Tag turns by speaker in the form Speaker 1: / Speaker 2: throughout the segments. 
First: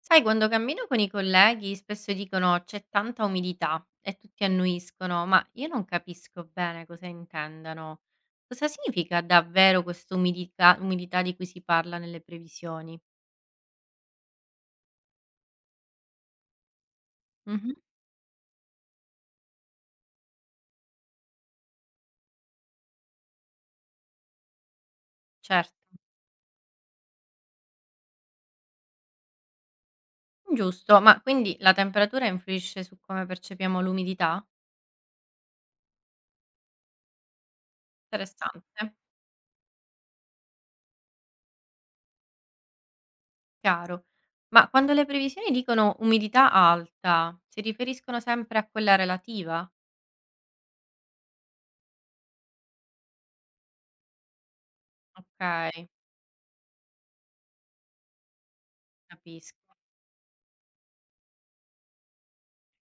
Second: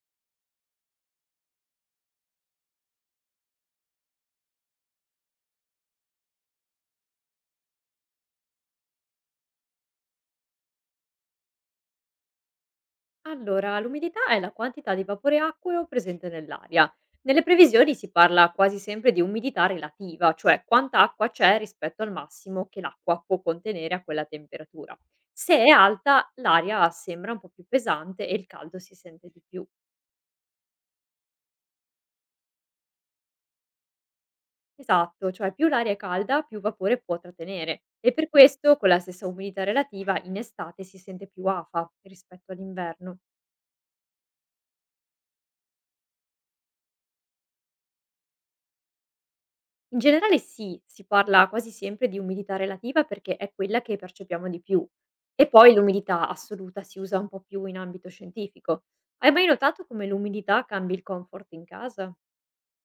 Speaker 1: Sai, quando cammino con i colleghi spesso dicono c'è tanta umidità e tutti annuiscono, ma io non capisco bene cosa intendano. Cosa significa davvero questa umidità, umidità di cui si parla nelle previsioni?
Speaker 2: Allora, l'umidità è la quantità di vapore acqueo presente nell'aria. Nelle
Speaker 1: Mhm,
Speaker 2: previsioni si parla quasi sempre di umidità relativa, cioè quanta acqua c'è rispetto al massimo che l'acqua può contenere a quella temperatura. Se è
Speaker 1: certo,
Speaker 2: alta, l'aria sembra un po' più pesante e il caldo si sente di più.
Speaker 1: giusto, ma quindi la temperatura influisce su come percepiamo l'umidità?
Speaker 2: Esatto, cioè più l'aria è calda, più vapore può trattenere. E per
Speaker 1: Interessante,
Speaker 2: questo, con la stessa umidità relativa, in estate si sente più afa rispetto all'inverno.
Speaker 1: chiaro. Ma quando le previsioni dicono umidità alta, si riferiscono sempre a quella relativa?
Speaker 2: In generale sì, si parla quasi sempre di umidità relativa perché è quella che percepiamo di più. E poi
Speaker 1: Ok,
Speaker 2: l'umidità assoluta si usa un po' più in ambito scientifico. Hai mai
Speaker 1: capisco.
Speaker 2: notato come l'umidità cambi il comfort in casa?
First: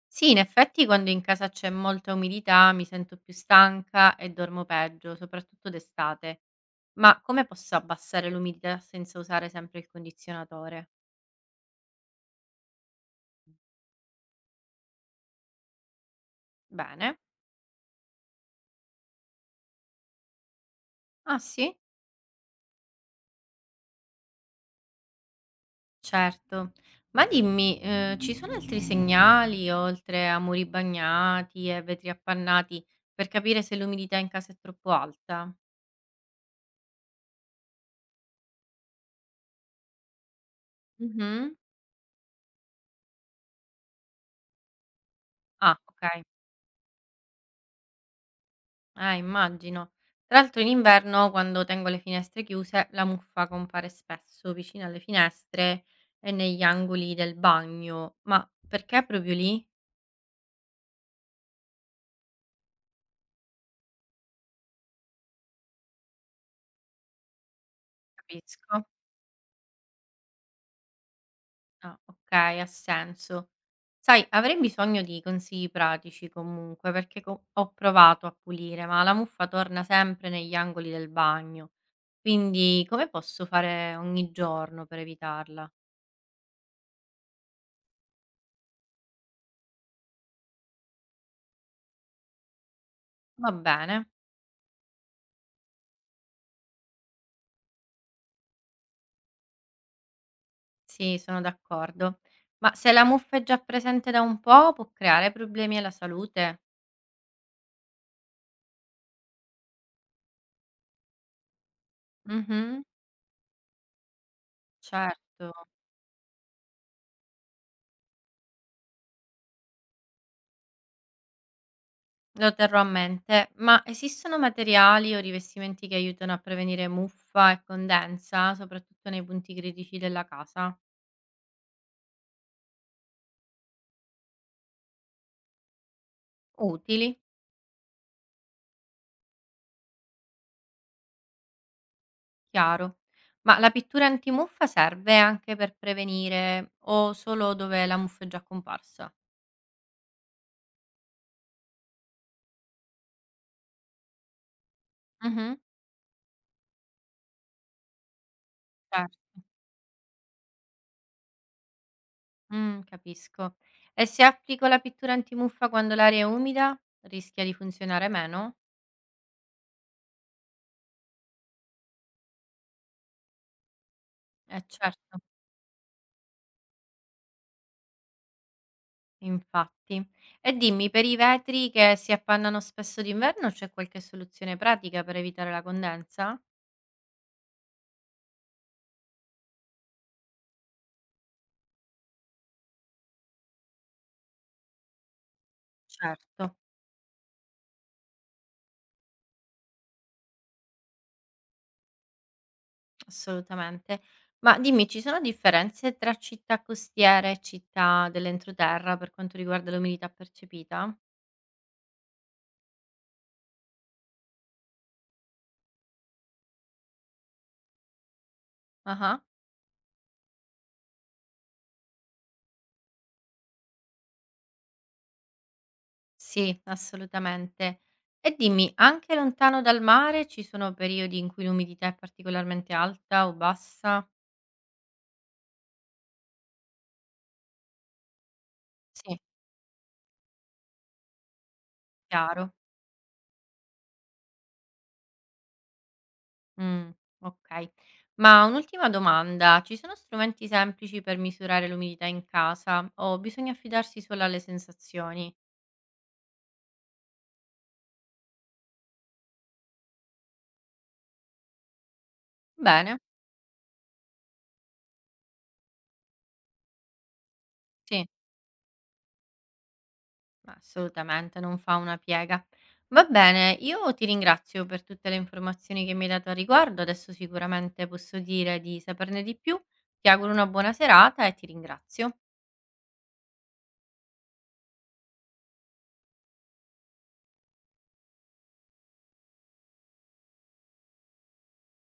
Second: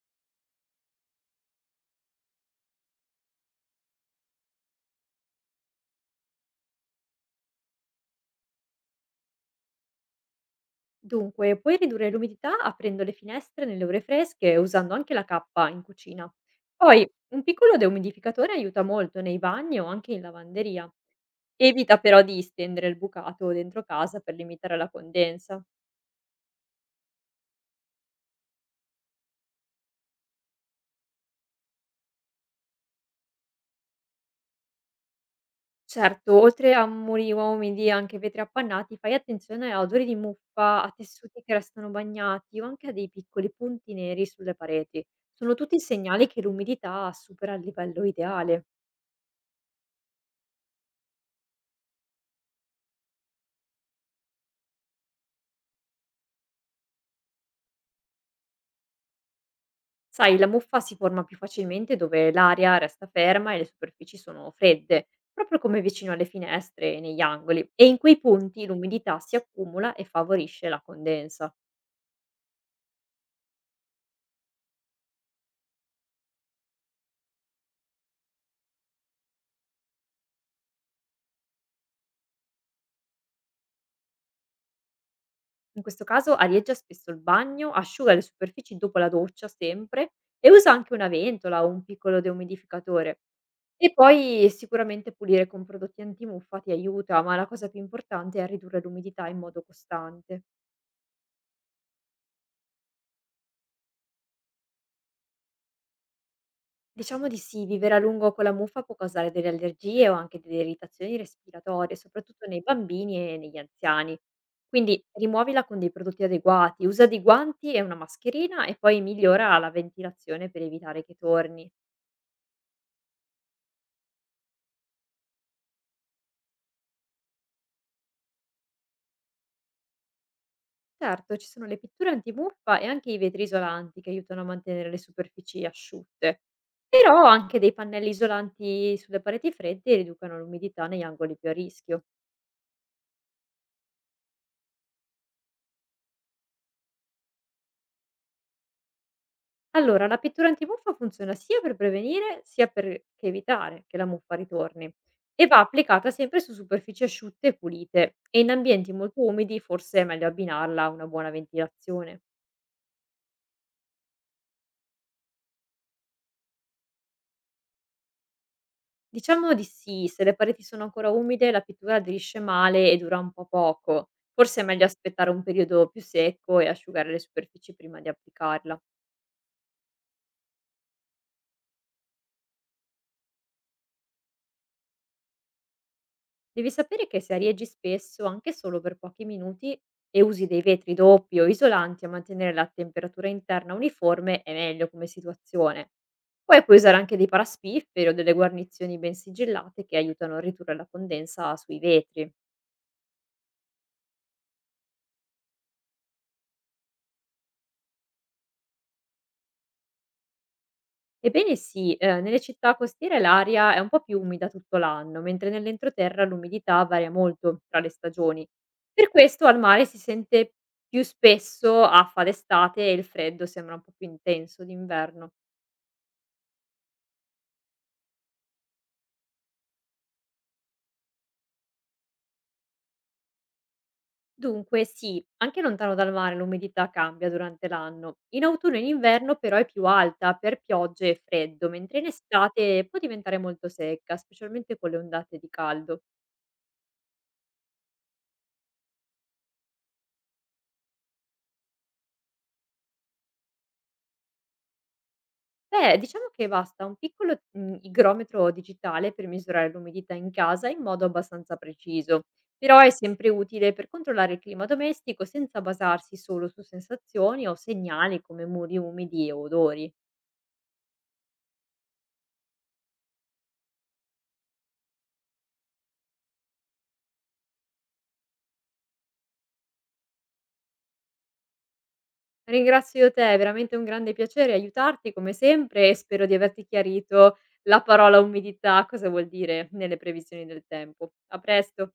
Speaker 1: Sì, in effetti quando in casa c'è molta umidità mi sento più stanca e dormo peggio, soprattutto d'estate. Ma come posso abbassare l'umidità senza usare sempre il condizionatore?
Speaker 2: Dunque, puoi ridurre l'umidità aprendo le finestre nelle ore fresche e usando anche la cappa in cucina. Poi,
Speaker 1: Bene.
Speaker 2: un piccolo deumidificatore aiuta molto nei bagni o anche in lavanderia.
Speaker 1: Ah sì?
Speaker 2: Evita però di stendere il bucato dentro casa per limitare la condensa.
Speaker 1: Certo. Ma dimmi, ci sono altri segnali oltre a muri bagnati e vetri appannati per capire se l'umidità in casa è troppo alta?
Speaker 2: Certo, oltre a muri umidi e anche vetri appannati, fai attenzione a odori di muffa, a tessuti che
Speaker 1: Mhm.
Speaker 2: restano bagnati o anche a dei piccoli punti neri sulle pareti. Sono tutti
Speaker 1: Ah, ok.
Speaker 2: segnali che l'umidità supera il livello ideale.
Speaker 1: Ah, immagino. Tra l'altro in inverno, quando tengo le finestre chiuse, la muffa compare spesso vicino alle finestre e negli angoli del bagno. Ma perché proprio lì?
Speaker 2: Sai, la muffa si forma più facilmente dove l'aria resta ferma e le superfici sono fredde, proprio come vicino alle finestre e negli angoli, e in quei punti
Speaker 1: Capisco.
Speaker 2: l'umidità si accumula e favorisce la condensa.
Speaker 1: Ah, ok, ha senso. Sai, avrei bisogno di consigli pratici comunque, perché ho provato a pulire, ma la muffa torna sempre negli angoli del bagno. Quindi come posso fare ogni giorno per evitarla?
Speaker 2: In questo caso arieggia spesso il bagno, asciuga le superfici dopo la doccia sempre e usa anche una ventola o un piccolo deumidificatore.
Speaker 1: Va
Speaker 2: E
Speaker 1: bene.
Speaker 2: poi sicuramente pulire con prodotti antimuffa ti aiuta, ma la cosa più importante è ridurre l'umidità in modo costante.
Speaker 1: Sì, sono d'accordo. Ma se la muffa è già presente da un po', può creare problemi alla salute?
Speaker 2: Diciamo di sì, vivere a lungo con la muffa può causare delle allergie o anche delle irritazioni respiratorie, soprattutto nei
Speaker 1: Mh-mh,
Speaker 2: bambini e negli anziani. Quindi
Speaker 1: certo,
Speaker 2: rimuovila con dei prodotti adeguati, usa dei guanti e una mascherina e poi migliora la ventilazione per evitare che torni.
Speaker 1: lo terrò a mente. Ma esistono materiali o rivestimenti che aiutano a prevenire muffa e condensa, soprattutto nei punti critici della casa?
Speaker 2: Certo, ci sono le pitture antimuffa e anche i vetri isolanti che aiutano a mantenere le superfici asciutte.
Speaker 1: Utili,
Speaker 2: Però anche dei pannelli isolanti sulle pareti fredde riducono l'umidità negli angoli più a rischio.
Speaker 1: chiaro. Ma la pittura antimuffa serve anche per prevenire o solo dove la muffa è già comparsa?
Speaker 2: Allora, la pittura antimuffa funziona sia per prevenire sia per che evitare che la muffa ritorni e
Speaker 1: Mh-mh,
Speaker 2: va applicata sempre su superfici asciutte e pulite e in ambienti
Speaker 1: certo.
Speaker 2: molto umidi forse è meglio abbinarla a una buona ventilazione.
Speaker 1: Capisco. E se applico la pittura antimuffa quando l'aria è umida, rischia di funzionare meno?
Speaker 2: Diciamo di sì, se le pareti sono ancora umide la pittura aderisce male e dura un po' poco. Forse
Speaker 1: Eh
Speaker 2: è meglio
Speaker 1: certo,
Speaker 2: aspettare un periodo più secco e asciugare le superfici prima di applicarla.
Speaker 1: infatti. E dimmi, per i vetri che si appannano spesso d'inverno c'è qualche soluzione pratica per evitare la condensa?
Speaker 2: Devi sapere che se arieggi spesso, anche solo per pochi minuti, e usi dei vetri doppi o isolanti a mantenere la temperatura interna uniforme è meglio come situazione.
Speaker 1: Certo,
Speaker 2: Poi puoi usare anche dei paraspifferi o delle guarnizioni ben sigillate che aiutano a ridurre la condensa sui vetri.
Speaker 1: assolutamente. Ma dimmi, ci sono differenze tra città costiere e città dell'entroterra per quanto riguarda l'umidità percepita?
Speaker 2: Ebbene sì, nelle città costiere l'aria è un po' più umida tutto l'anno, mentre nell'entroterra l'umidità varia molto tra le stagioni. Per
Speaker 1: Ah-ah.
Speaker 2: questo al mare si sente più spesso afa d'estate e il freddo sembra un po' più intenso d'inverno.
Speaker 1: Sì, assolutamente. E dimmi, anche lontano dal mare ci sono periodi in cui l'umidità è particolarmente alta o bassa?
Speaker 2: Dunque sì, anche lontano dal mare l'umidità cambia durante l'anno. In autunno e in
Speaker 1: Sì.
Speaker 2: inverno però è più alta per piogge e freddo, mentre in
Speaker 1: Chiaro.
Speaker 2: estate può diventare molto secca, specialmente con le ondate di caldo.
Speaker 1: Mm, ok. Ma un'ultima domanda, ci sono strumenti semplici per misurare l'umidità in casa o bisogna affidarsi solo alle sensazioni?
Speaker 2: Beh, diciamo che basta un piccolo, igrometro digitale per misurare l'umidità in casa in modo abbastanza preciso, però è
Speaker 1: Bene.
Speaker 2: sempre utile per controllare il clima domestico senza basarsi solo su sensazioni o
Speaker 1: Sì.
Speaker 2: segnali come muri umidi o odori.
Speaker 1: Ma assolutamente, non fa una piega. Va bene, io ti ringrazio per tutte le informazioni che mi hai dato a riguardo, adesso sicuramente posso dire di saperne di più. Ti auguro una buona serata e ti ringrazio.
Speaker 2: Ringrazio te, è veramente un grande piacere aiutarti come sempre e spero di averti chiarito la parola umidità cosa vuol dire nelle previsioni del tempo. A presto.